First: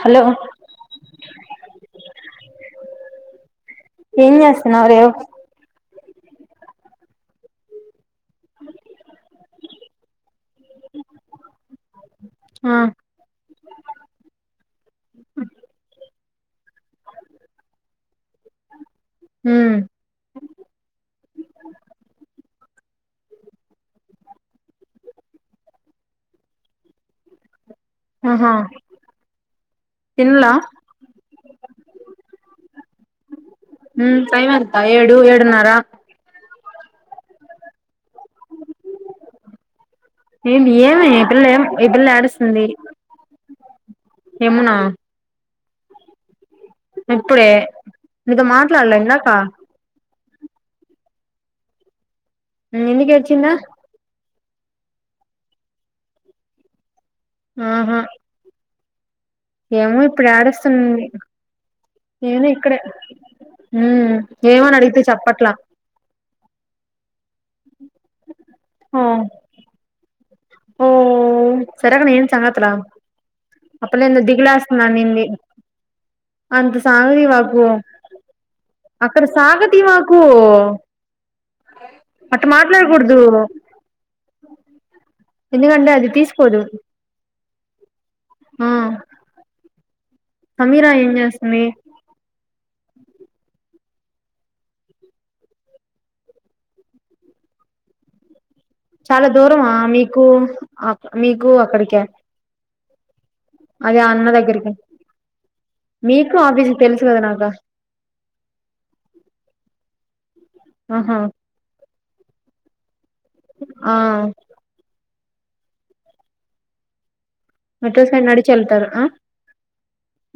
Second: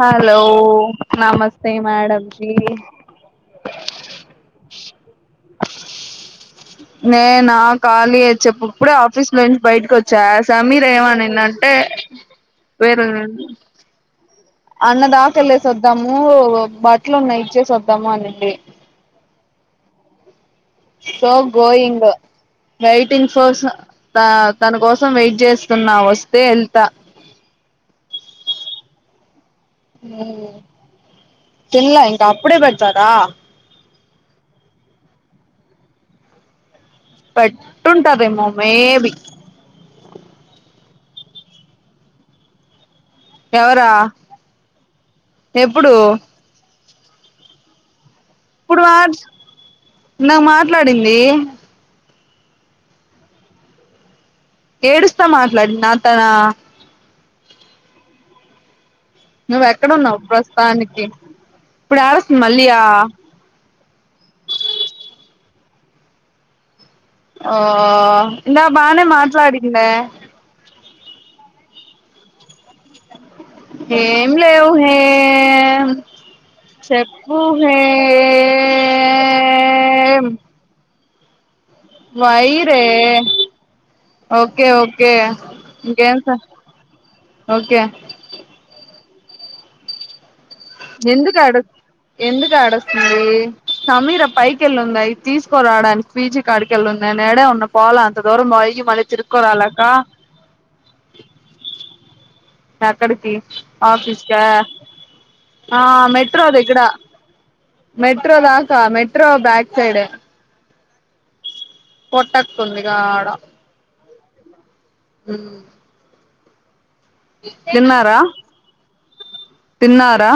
Hello నమస్తే madam ji ఏం చేస్తానరు నేనా ఖాళీ వచ్చేప్పుప్పుడే ఆఫీస్ లోంచి బయటకు వచ్చా ఆ సమీర ఏమనిందంటే ఆ వేర అన్న దాకళ్లేసి వద్దాము బట్టలు ఉన్నా ఇచ్చేసి వద్దాము అనిండి ఉ సో గోయింగ్ వెయిటింగ్ ఫర్స్ తన కోసం వెయిట్ చేస్తున్నా వస్తే వెళ్తా ఆహా తిన్లా తిల్లా ఇంకా అప్పుడే పెతారా ఉ టైమ్ అంతా ఏడు ఏడు నార బట్టుంటారమో మేబి ఏమి ఏ నిద్రల నిద్రల ఏడుస్తూంది ఎవరా ఎప్పుడు ఇప్పుడే నీతో మాట్లాడలే ఇందాక నా మాట్లాడింది నీ ముందుకు అచ్చిదా ఏడుస్తా మాట్లాడి నా తన ఆహా నువ్వు ఏమో ఎక్కడున్నావు ఇప్పుడు ప్రస్తుతానికి ఆడిస్తుంది ఇప్పుడు ఏడుస్తుంది నేను మళ్ళీ ఇక్కడే ఆ ఉమ్ ఏమో నానీ అడిగితే చెప్పట్లా ఓ ఇందాక ఓ బానే మాట్లాడిందే సరేగాని ఏం సంగతలు ఆ అ పిల్ల ఏందో ఏం లేవు దిగులేస్తున్నానింది హేమ్ అంత సాగది చెప్పు వాకు అక్కడ సాగాది వాకు హేమ్ అట్ట వైరే మాట్లాడుకూడదు ఓకే ఓకే ఎందుకంటే అది ఇంకేం సంగ్ ఓకే ఉ ఎందుకు ఆడు ఎందుకు ఏడస్తుంది సమీర పైకిళ్ళుందియి తీసుకోరాడానికి పీజీ కడికి కెళ్ళ ఉన్నా నేడే ఉన్న పోల అంత దూరం వయి చాలా దూరమా మీకు ఆ మీకు అక్కడికి ఎక్కడికి అన్న ఆఫీస్గా దగ్గరికి ఆ మెట్రో ఆ దగ్గరా కేనాకా మెట్రో దాకా మెట్రో బ్యాక్ సైడ్ ఎ ఆహా పోట్టక్తుంది ఇగా ఆడ ఆ ఉ మెట్రో తిన్నారా సైడ్ నడిచి ఎల్తారా తిన్నారా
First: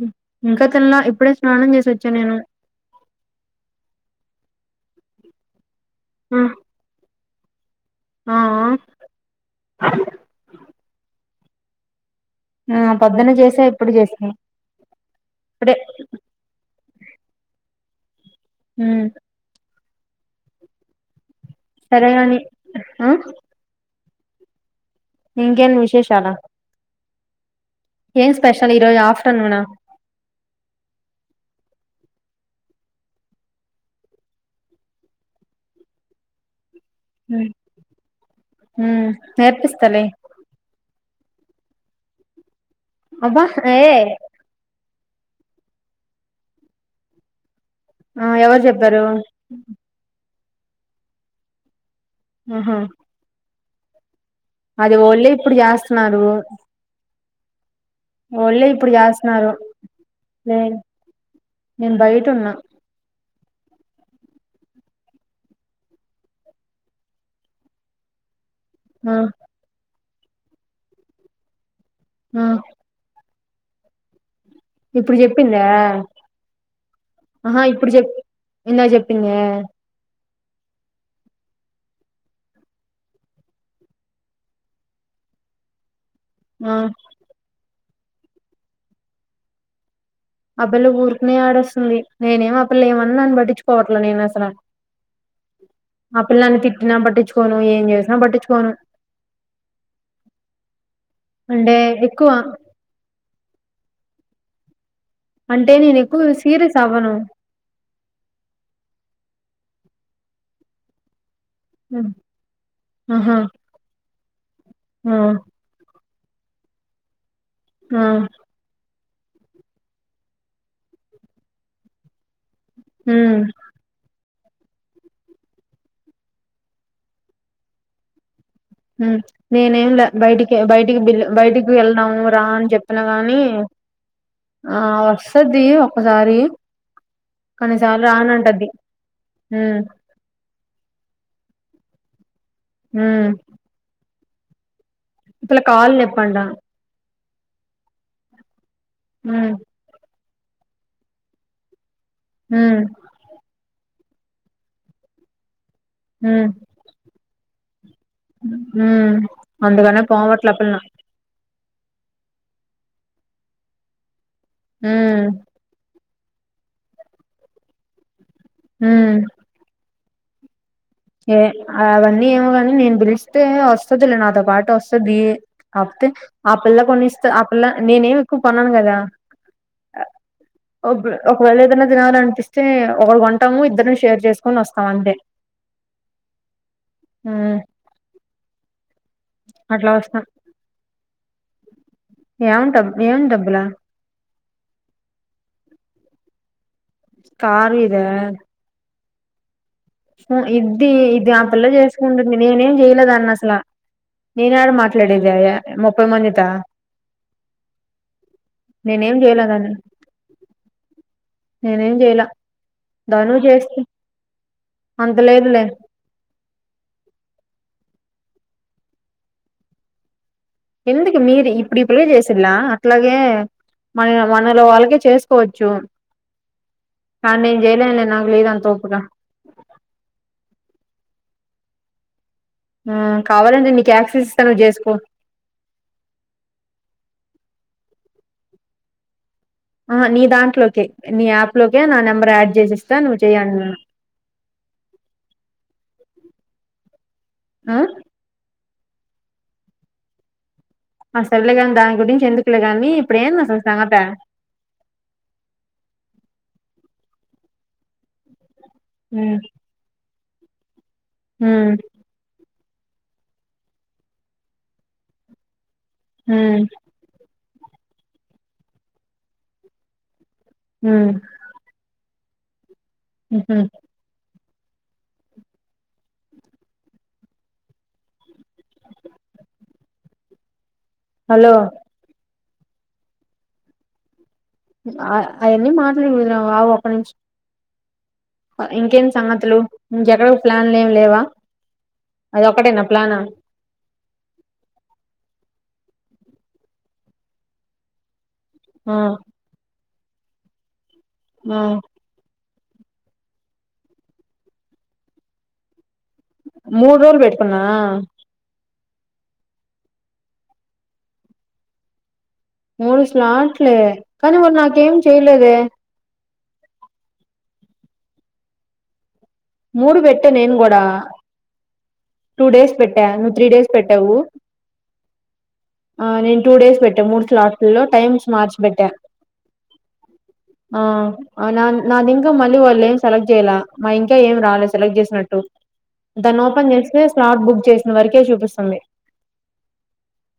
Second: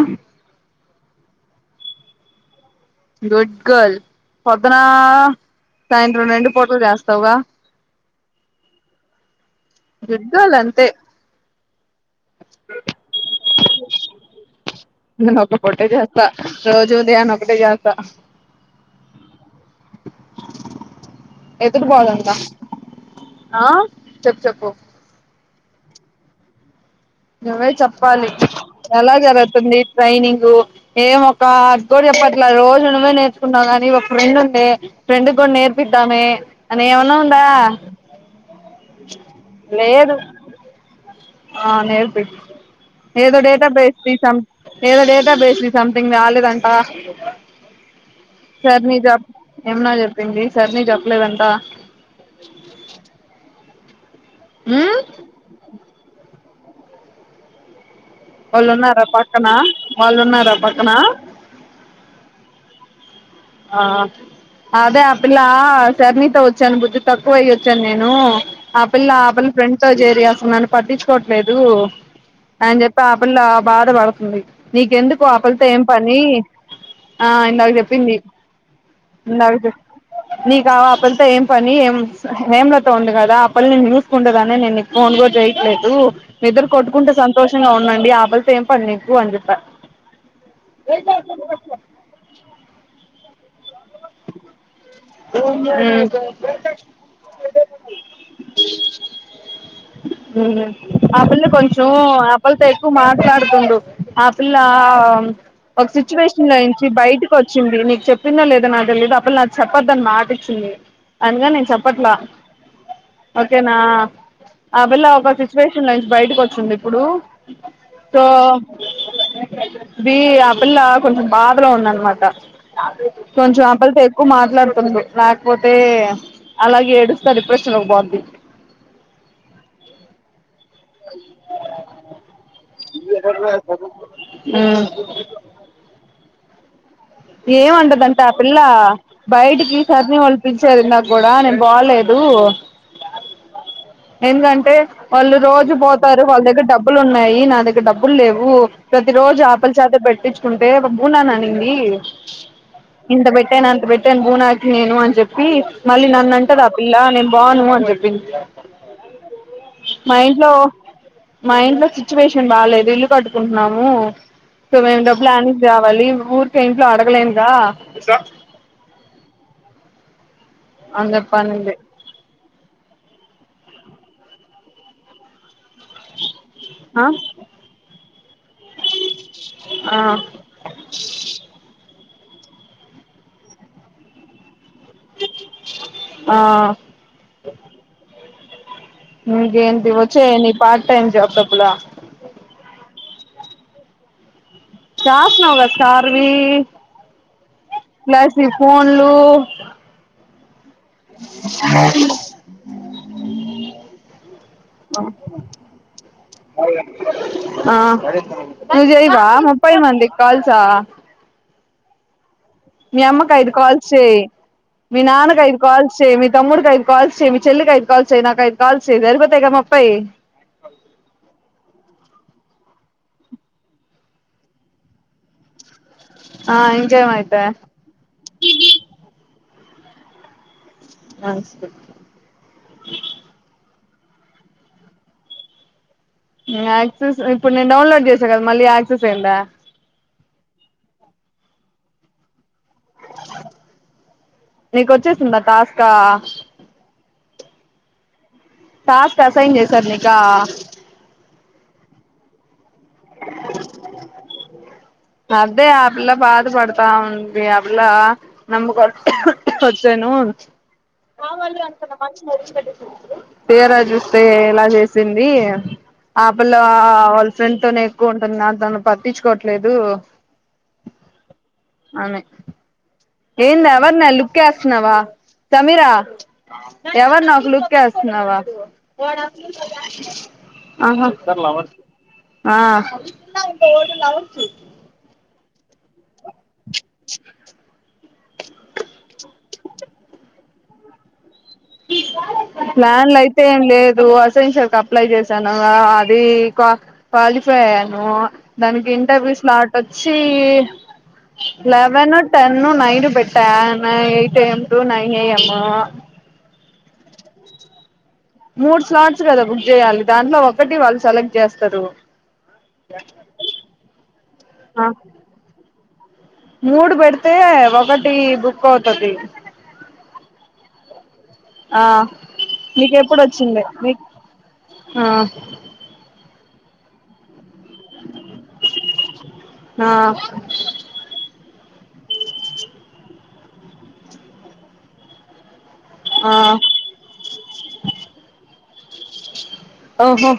ఇంకా తిన్లే ఇప్పుడే స్నానం చేసొచ్చా నేను గుడ్ గర్ల్ పొద్దున సాయంత్రం రెండు పూటలు చేస్తావుగా ఆ ఆ గుడ్ గర్ల్ అంతే ఆ పొద్దున్న చేసా ఇప్పుడు చేసా నేను ఒక ఇప్పుడే పొట్టే చేస్తా రోజు ఉదయాన ఒకటే చేస్తా హూ ఎత్తుకు సరే పోదాం దా కాని చెప్పు చెప్పు ఇంకా ఏంటీ విశేషాలు నువ్వే చెప్పాలి స్పెషల్ ఈ రోజు ఎలా ఆఫ్టర్నూనా జరుగుతుంది ట్రైనింగు ఏం ఒక అది కూడా చెప్పట్లా రోజు నువ్వే నేర్చుకున్నావు కాని ఒక ఫ్రెండ్ ఉందే ఫ్రెండ్కు కూడా నేర్పద్దమే అని ఏమన్నా ఉందా నేర్పిస్తాలే లేదు ఆ నేర్పి ఏదో అబ్బా డేటా ఏ బేస్ ది సం ఏదో డేటా బేస్ ని సంథింగ్ రాలేదంటా ఆ ఎవరు సర్ ని చెప్పారు జాబ్ యమునా చెప్పింది సారి నిక్ చెప్పలేదంతా ఆహా అది ఉమ్ ఒళ్ళే ఇప్పుడు చేస్తున్నారు ఒళ్ళే వాళ్ళు ఇప్పుడు ఉన్నారా పక్కన చేస్తున్నారు వాళ్ళు ఉన్నారా లే పక్కన నేను బయట ఉన్నా ఆ ఆ అదే ఆ పిల్ల సర్ణీతో వచ్చాను బుద్ధి తక్కువ అయ్యొచ్చాను నేను ఆ పిల్ల ఆ పిల్ల ఫ్రెండ్ తో చేరి అసలు నన్ను పట్టించుకోవట్లేదు ఆ అని చెప్ ఆ పిల్ల బాధ పడుతుంది. ఇప్పుడు నీకెందుకు ఆ పిల్ల చెప్పిందా తో ఏం పన, ఆ ఆహా ఇందాక ఇప్పుడు చెప్ చెప్పింది. ఇందాక చెప్ నీకు ఆ పిల్ల తో ఏం పని, ఏం హేమ్లతో ఉంది కదా, ఆ పిల్ల నిన్ను కుండగానే నేను నీకు ఫోన్ గుడ చేయట్లేదు. మీరు ఆ ఇద్దరు కొట్టుకుంట సంతోషంగా ఉండండి, ఆ పిల్ల తో ఏం పని నీకు అని చెప్పా. అ బిల్ల ఊరుకనే ఏడుస్తుంది, నేనేమో ఆ పిల్ల ఏమన్న పట్టించుకోవట్లే నేను అసల ఉమ్ ఆ పిల్లని తిట్టినా పట్టించుకోను, ఏం చేసినా పట్టించుకోను. ఆ పిల్ల అంటే కొంచెం ఎక్కువ అబ్బాయ్ల్తో ఎక్ మాట్లాడుతుండు, ఆ పిల్ల అంటే ఒక నేను ఎక్కువ సిచ్యువేషన్ లో సీరియస్ నుంచి అవ్వను బయటకు వచ్ చింది నీకు చెప్పిందా లేదో నా తెలియదు, ఆ పిల్ల చెప్పొద్దని మాట ఇచ్చింది, అనగా నేను చెప్పట్లా ఆహా ఓకేనా, ఆ పిల్ల ఒక ఫి సిచువేషన్ లో నుంచి బయటకు వచ్చింది ఇప్పుడు, ఆ సో బీ ఆ పిల్ల కొంచం బాధలో ఉందనమాట. ఉమ్ కొంచం అబ్బాయిలతో ఎక్కువ మాట్ మాట్లాడుతుంది, లేకపోతే అలాగే ఏడుస్తా డిప్రెషన్ లోకి పోద్ది. ఉమ్ నేనేంల బయటికె బయటికి బిల్ బయటికి గుడ ఎళ్ళాను రా అని చెప్పిన గాని ఆ వస్తది ఒకసారి ఏమంటదంట ఆ పిల్ల బయటికి ఉమ్ ఈ సారిని వాళ్ పించేది నాకు గుడా నేను బోలేదు. ఉమ్ ఎందుకంటే వాళ్ళు ఇట్లా రోజు కాళ్ళు పోతారు నొప్పంట వాళ్ళ దగ్గర డబ్ బులు ఉన్నాయి నా దగ్గర డబ్బులు లేవు, ప్రతి రోజు ఉమ్ ఆ పిల్ చద పెట్టించుకుంటే నువ్వు నా నింది ఉమ్ ఇంత పెట్టాను అంత పెట్టాను, నువ్ నాకు నేను అని చెప్పి, మళ్ళీ నన్ను ఉమ్ అంటదా ఆ పిల్ల నేను బాను అని చెప్ ఉమ్ అందుకనే మా పోవట్ల ఇంట్లో ఆ పిల్ల మా ఇంట్లో సిచ్యువేషన్ బాలేదు ఇల్లు కట్టుకుంటున్నాము, సో మేము డబ్బులు ఉమ్ యాడ నుంచ్ రావాలి ఊరికే ఇంట్లో అడగలేనుగా ఉమ్ అని ఏ చెప్పనింది అవన్నీ ఏమో గని, నేను పిలిస్తే వస్తదిలే నాతో పాటు వస్తది. కాపోతే ఆ పల్ల కొని ఇస్తే ఆ పల్ల నేనేమి ఎక్కువ కొనను కదా. ఆ ఒక్ ఒకవేళ ఏదన్న తినాలనిపిస్తే ఒకల్ కొంటము, ఇద్దరం షేర్ చేసుకొని వస్తాం అంతే. ఆ ఉమ్ ఇకేంటి అట్లా వస్తాం వచ్చే నీ పార్ట్ టైమ్ జాబ్ డబ్బులా? ఏవంటాం ఏవం డబ్బులా చాస్ నవ్ సారీ కార్యాద ఫోన్లు ఇది ఇది ఆ పిల్ల చేసుకుంటుంది, నేనేం చేయలేదాన్నసల ఆ నువ్ నేనేం జైవా చేయలేదాన్ని ముప్పై మందికి కాల్సా నేనేం జేయలా. మీ అమ్మకు ఐదు కాల్సే మీ అంత నాన్నకు ఐదు లేదులే కాల్ చేయ్ మీ తమ్ముడికి ఐదు కాల్స్ చేయ్ మీ చెల్లికి అదు కాల్ చేయ్ నాకు అయిదు కాల్ చేయ్ సరిపోతాయి కదా ముప్పై ఎందుకు మీరి ఇప్పుడు ఇప్పుడే చేసింలా అట్లాగే మన మనలో వాళ్ళకే చేసుకోవచ్చు ఆ కానీ ఇంకేమైతాయి నేను చేయలేను లే లేదంత ఓపక నమస్తే కావాలండి నీకు యాక్సెస్ ఇస్తా నువ్వు చేసుకో యాక్సెస్ ఇప్పుడు నేను డౌన్లోడ్ చేసా కదా మళ్ళీ యాక్సెస్ ఏందా ఆ నీ దాంట్లోకే నీ యాప్ లోకే నా నెంబర్ యాడ్ చేసిస్తా నువ్వు చేయండ్నా నీకొచ్చేసిందా టాస్కా హా టాస్క్ అసైన్ చేశారు నీకా ఆ సర్లే గాని దాని గురించి ఎందుకులేగాని ఇప్పుడ ఏంది అసలా సంగత అదే అ పిల్ల బాధపడతాంది అ పిల్ల ఉమ్ నమ్ముకి రేను హ ఉమ్ వాళ్ళు తీరా చూస్తే ఇలా చేసింది ఆపిల్ల ఉమ్ అ వాళ్ళ ఫ్రెండ్ తోనే ఎక్కువ ఉంటుంది నాతోనా పట్టించు కోవట్లేదు ఊ అమె ఉహు ఏంద ఎవరినా లుక్ వేస్తున్నావా సమీరా ఎవరిని ఒక లుక్ ఎస్తున్నావు హ హ ఇద్దరు హలో లవర్స్ హ ఓల్డ్ లవర్స్ అ అయన్నీ మాట్లాడకూడదు రా బాబు ఒక్క నిమిషం ఇంకేమి సంగతులు ఇంకా ఎక్కడ ప్లాన్లు ఏం లేవా అది ఒక్కటేనా ప్లాన్ ప్లాన్లు అయితే ఏమి లేదు అసెన్షయల్ క అప్లై చేశాను అది కా క్వాలిఫై అయ్యాను దానికి ఆ ఇంటర్వ్యూస్ లాట్ వచ్చి ఆ లెవెన్ టెన్ను నైను పెట్టా night AM to nine AM మూడు రోజలు పెట్టుకున్నా మూడు స్లాట్స్ కదా బుక్ చేయాలి దాంట్లో ఒకటి వాళ్ళు సెలెక్ట్ చేస్తారు మూడుస్లాట్లే కానీ వాళ్ళు నాకేం చెయలేదే మూడు పెడితే ఒకటి బుక్ అవుతది మూడు పెట్ట నేను కూడా ఆ టూ డేస్ పెట్టా మీకెప్పుడు నువ్వు త్రీ వచ్చింది డేస్ మీ పెట్టావు ఆ ఆ నేను టూ డేస్ పెట్టా మూడు స్లాట్ల లొ టైమ్స్ మార్చి పెట్టా ఆ ఆ నా నాదిఇంకా మళ్ళి వాళ్ళు ఏమి సెలెక్ట్ చేయాల కా ఏం రాలేదు సెలెక్ట్ చేసినట్టు ఆ దాన్ని ఓపెన్ చేస్తే స్లాట్ బుక్ చేసిన వరకే చూపిస్తుంది ఓహో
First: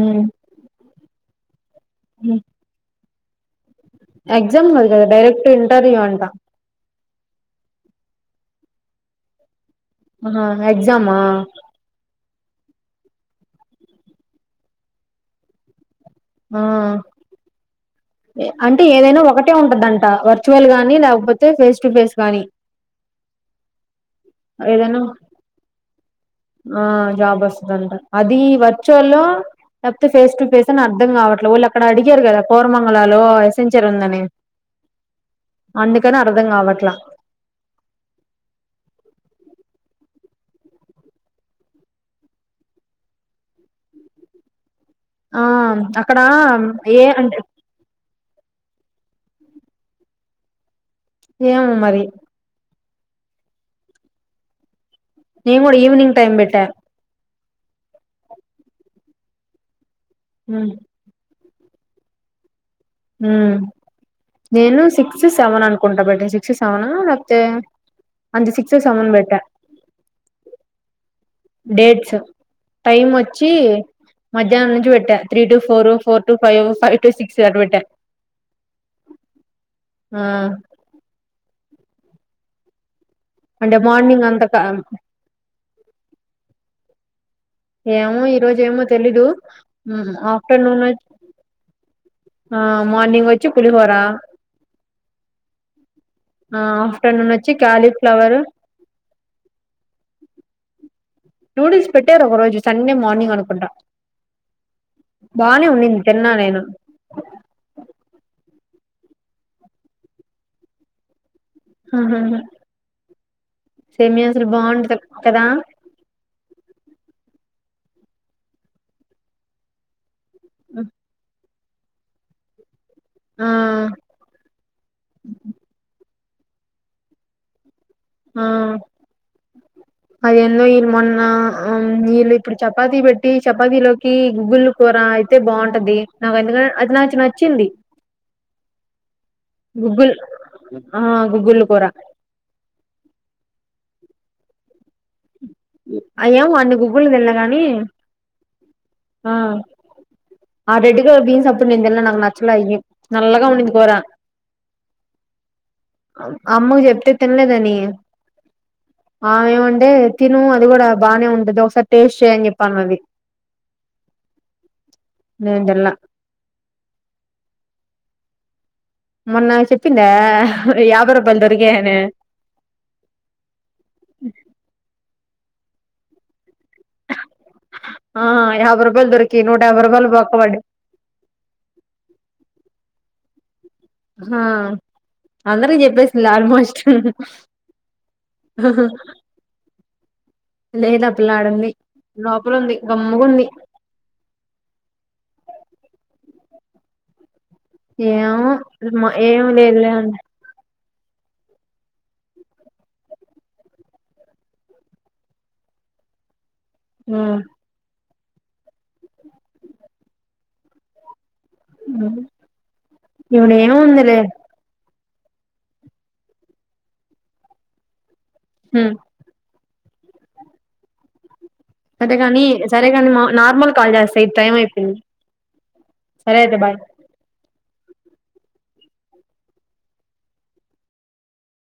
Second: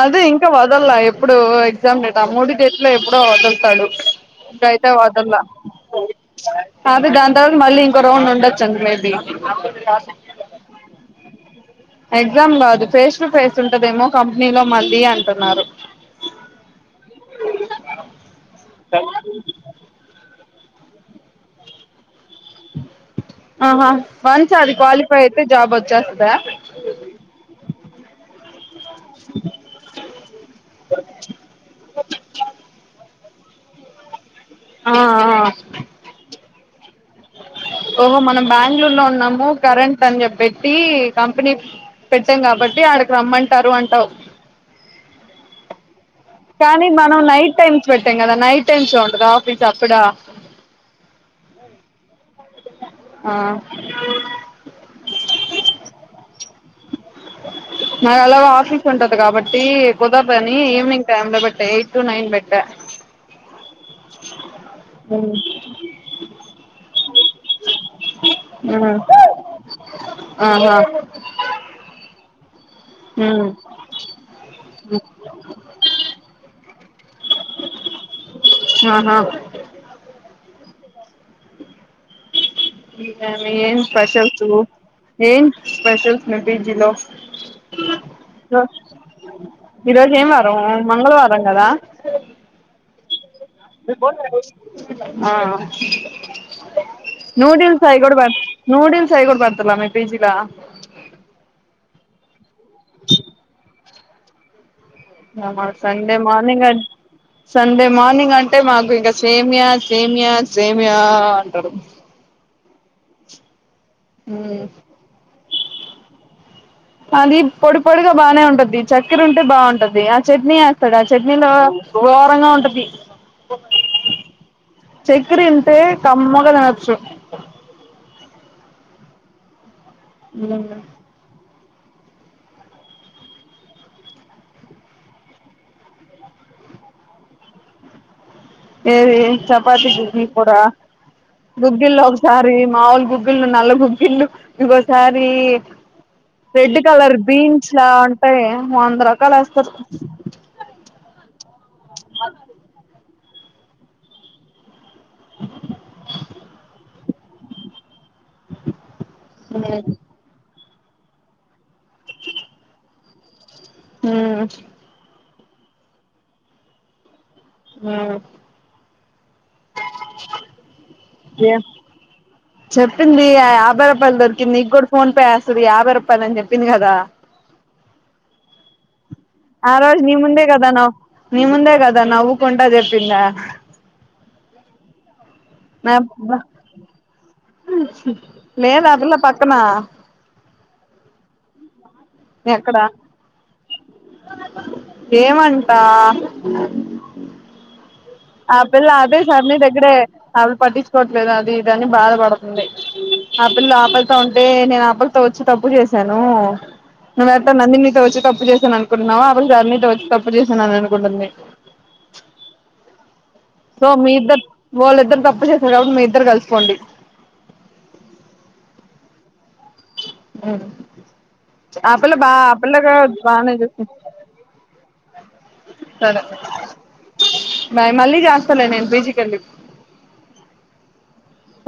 అదే ఉమ్. ఇంకా వదల్లా ఎప్పుడు ఎగ్జామ్ డేట్ హ మూడీ డేట్ లొ ఎప్పుడో వదులుతాడు ఎగ్జామ్ గాదు ఇప్పుడైతే గదా వదల్లా డైరెక్ట్ ఇంటర్వ్యూ అంటా అదే దాని తర్వాత మళ్ళీ ఇంకో రౌండ్ ఉండొచ్చు అంట మేబీ హ హ ఎగ్జామా ఎగ్జామ్ కాదు ఫేస్ టు ఫేస్ ఉంటదేమో కంపెనీలో మళ్ళీ అంటున్నారు ఆ అంటే ఏదైనా ఒకటే ఉంటదంట వర్చువల్ గానీ లేకపోతే ఫేస్ టు ఫేస్ గాని ఆహా వన్స్ అది ఏదైనా క్వాలిఫై అయితే జాబ్ వచ్చేస్తుదా ఆ జాబ్ వస్తది అంట అది వర్చువల్ లో కాకపోతే ఫేస్ టు ఫేస్ అని అర్థం కావట్లే వాళ్ళు అక్కడ అడిగారు కదా కోరమంగళలో ఎసెంచర్ ఉందని ఆ ఆ అందుకని అర్థం కావట్ల ఓహో మనం బెంగళూరు లో ఉన్నాము కరెంట్ అని చెప్పట్టి కంపెనీ పెట్టాం కాబట్టి ఆడికి రమ్మంటారు అంటావు ఆ అ కానీ మనం నైట్ టైమ్స్ పెట్టాం కదా నైట్ టైమ్స్ లో ఉంటందా ఆఫీస్ అప్పుడ ఏమో మరి ఆ నేను కూడా ఈవినింగ్ టైమ్ పెట్టా నాకు ఎలాగొ ఆఫీస్ ఉంటది కాబట్టి కుదరదని ఉమ్, ఈవినింగ్ టైం లో పెట్ట ఎయిట్ టు నైన్ పెట్టా ఊ నేను సిక్స్ సెవెన్ అనుకుంటా బట్ సిక్స్ సెవెన్ లేకపోతే అంటె సిక్స్ సెవన్ పెట్టా ఆహా డేట్స్ టైం వచ్చి మధ్యాహ్నం నుంచి పెట్టా three to four four to five five to six అట్ పెట్ట ఆహా ఆ ఇదమి ఏం అంటే మార్నింగ్ అంత స్పెషల్సు ఏం స్పెషల్స్ మీ పీజీలో ఏమో ఈ రోజు ఏమో తెలీదు ఉహు ఈరోజు ఏం వారం ఆఫ్టర్నూన్ మంగళవారం కదా ఆ మార్నింగ్ వచ్ ఆ ఆ ఆఫ్టర్నూన్ వచ్చి నూడిల్స్ అయి కూడా పె కాలీఫ్లవర్ నూడిల్స్ అవి కూడా పెడుతున్నారా మీ పీజీ ల నూడిల్స్ పెట్టారు ఒకరోజు సండే మార్నింగ్ అనుకుంటా బానే మాకు ఉన్నింది సండే తిన్నా నేను మార్నింగ్ అ సండే మార్నింగ్ అంటే మాకు ఇంకా సేమియా సేమియా సేమియా అంటడు ఆహాహ సేమియా అసలు బాగుండదు కదా అది పొడి పొడిగా బాగానే ఉంటది చక్కెర ఉంటే బాగుంటది ఆ చట్నీ వేస్తాడు ఆ చట్నీలో గోరంగా ఉంటది ఆ చక్కర ఇంటే కమ్మగ తినొచ్చు ఆ అది ఏందో ఈలు మొన ఆ వీళ్ళు ఇప్పుడు చపాతి పెట్టి చపాతి లోకి గుగ్గుల్లా కూర అయితే బాగుంటది నాకు ఎందుకం అది నాకు నచ్చింది ఏది చపాతి గుగ్గుల్ గుగ్గిల్ కూర ఆ గుగ్గులు కూర గుగ్గిలో సారి మాములు గుగ్గిళ్ళు నల్ల గుగ్గిళ్ళు ఇంగొ సారి అయ్యేమో అన్ని రెడ్ గుగ్గులు కలర్ తినలే గాని బీన్స్ లా ఉంటాయి వంద ఆ రకాలు ఎస్తారూ ఆ రెడ్ కలర్ బీన్స్ అప్పుడు నేను తిన్న నాకు నచ్చలా అయ్యి నల్లగా ఉన్నింది కూర అమ్మకు చెప్తే తినలేదని ఆమె ఏమంటే తిను అది కూడా బానే ఉంటది ఒకసారి టేస్ట్ చెయ్ అని చెప్ అన్నది ఊ నేన్ తిన్లా ఉ మొన్న చెప్పిందా యాబై రూపాయల ఏ దొరికాయాని చెప్పింది యాభై రూపాయలు దొరికింది నీకు కూడా ఫోన్ పే యేస్తాది యాభై రూపాయలు అని చెప్పింది కదా ఆ యాబై రూపాయలు దొరికి నూట ఆ యాభై రోజు రూపాయలు నీ బొక్క ముందే పడ్డాయి కదా నవ్ నీ ముందే కదా నవ్వుకుంటా చెప్పిందా హా అందరికి నా చెప్పేసిందిలే ఆల్మోస్ట్ లేదు ఆ పిల్ల పక్కన లేదాపిల్ల ఆడుంది లోపల ఉంది ఎక్కడ గమ్మగుంది ఏమంటా ఏమో ఆ పిల్ల అదే సార్ ఏం మీ లేదులే దగ్గరే అ ఆసలు పట్టించుకోవట్లేదు అది ఇది అని బాధపడుతుంది ఆ పిల్ల ఆకలితో ఉంటే నేను ఆ పిల్ల తోచి తప్పుచేసాను చేశాను నువ్వ ఎట్ట నందిని తో వచ్చి తప్పు చేశాను అనుకుంటున్నావో ఆ పిల్ల ధరణీ తో వచ్చి తప్పు చేశాను అనుకుంటుంది ఉ సో మీ ఇద్దరు వాళ్ళిద్దరు తప్పు చేశారు కాబట్టి మీ ఇద్దరు కలిసిపోండి హు ఉ సరే గాని సరే గాని మా బానే నార్మల్ కాల్ చూసుకుంది చేస్తా ఇది టైం అయిపోయింది సరే అయితే బాయ్ బాయ్ మళ్లీ చేస్తాలే నేను పీజీకెళ్ళి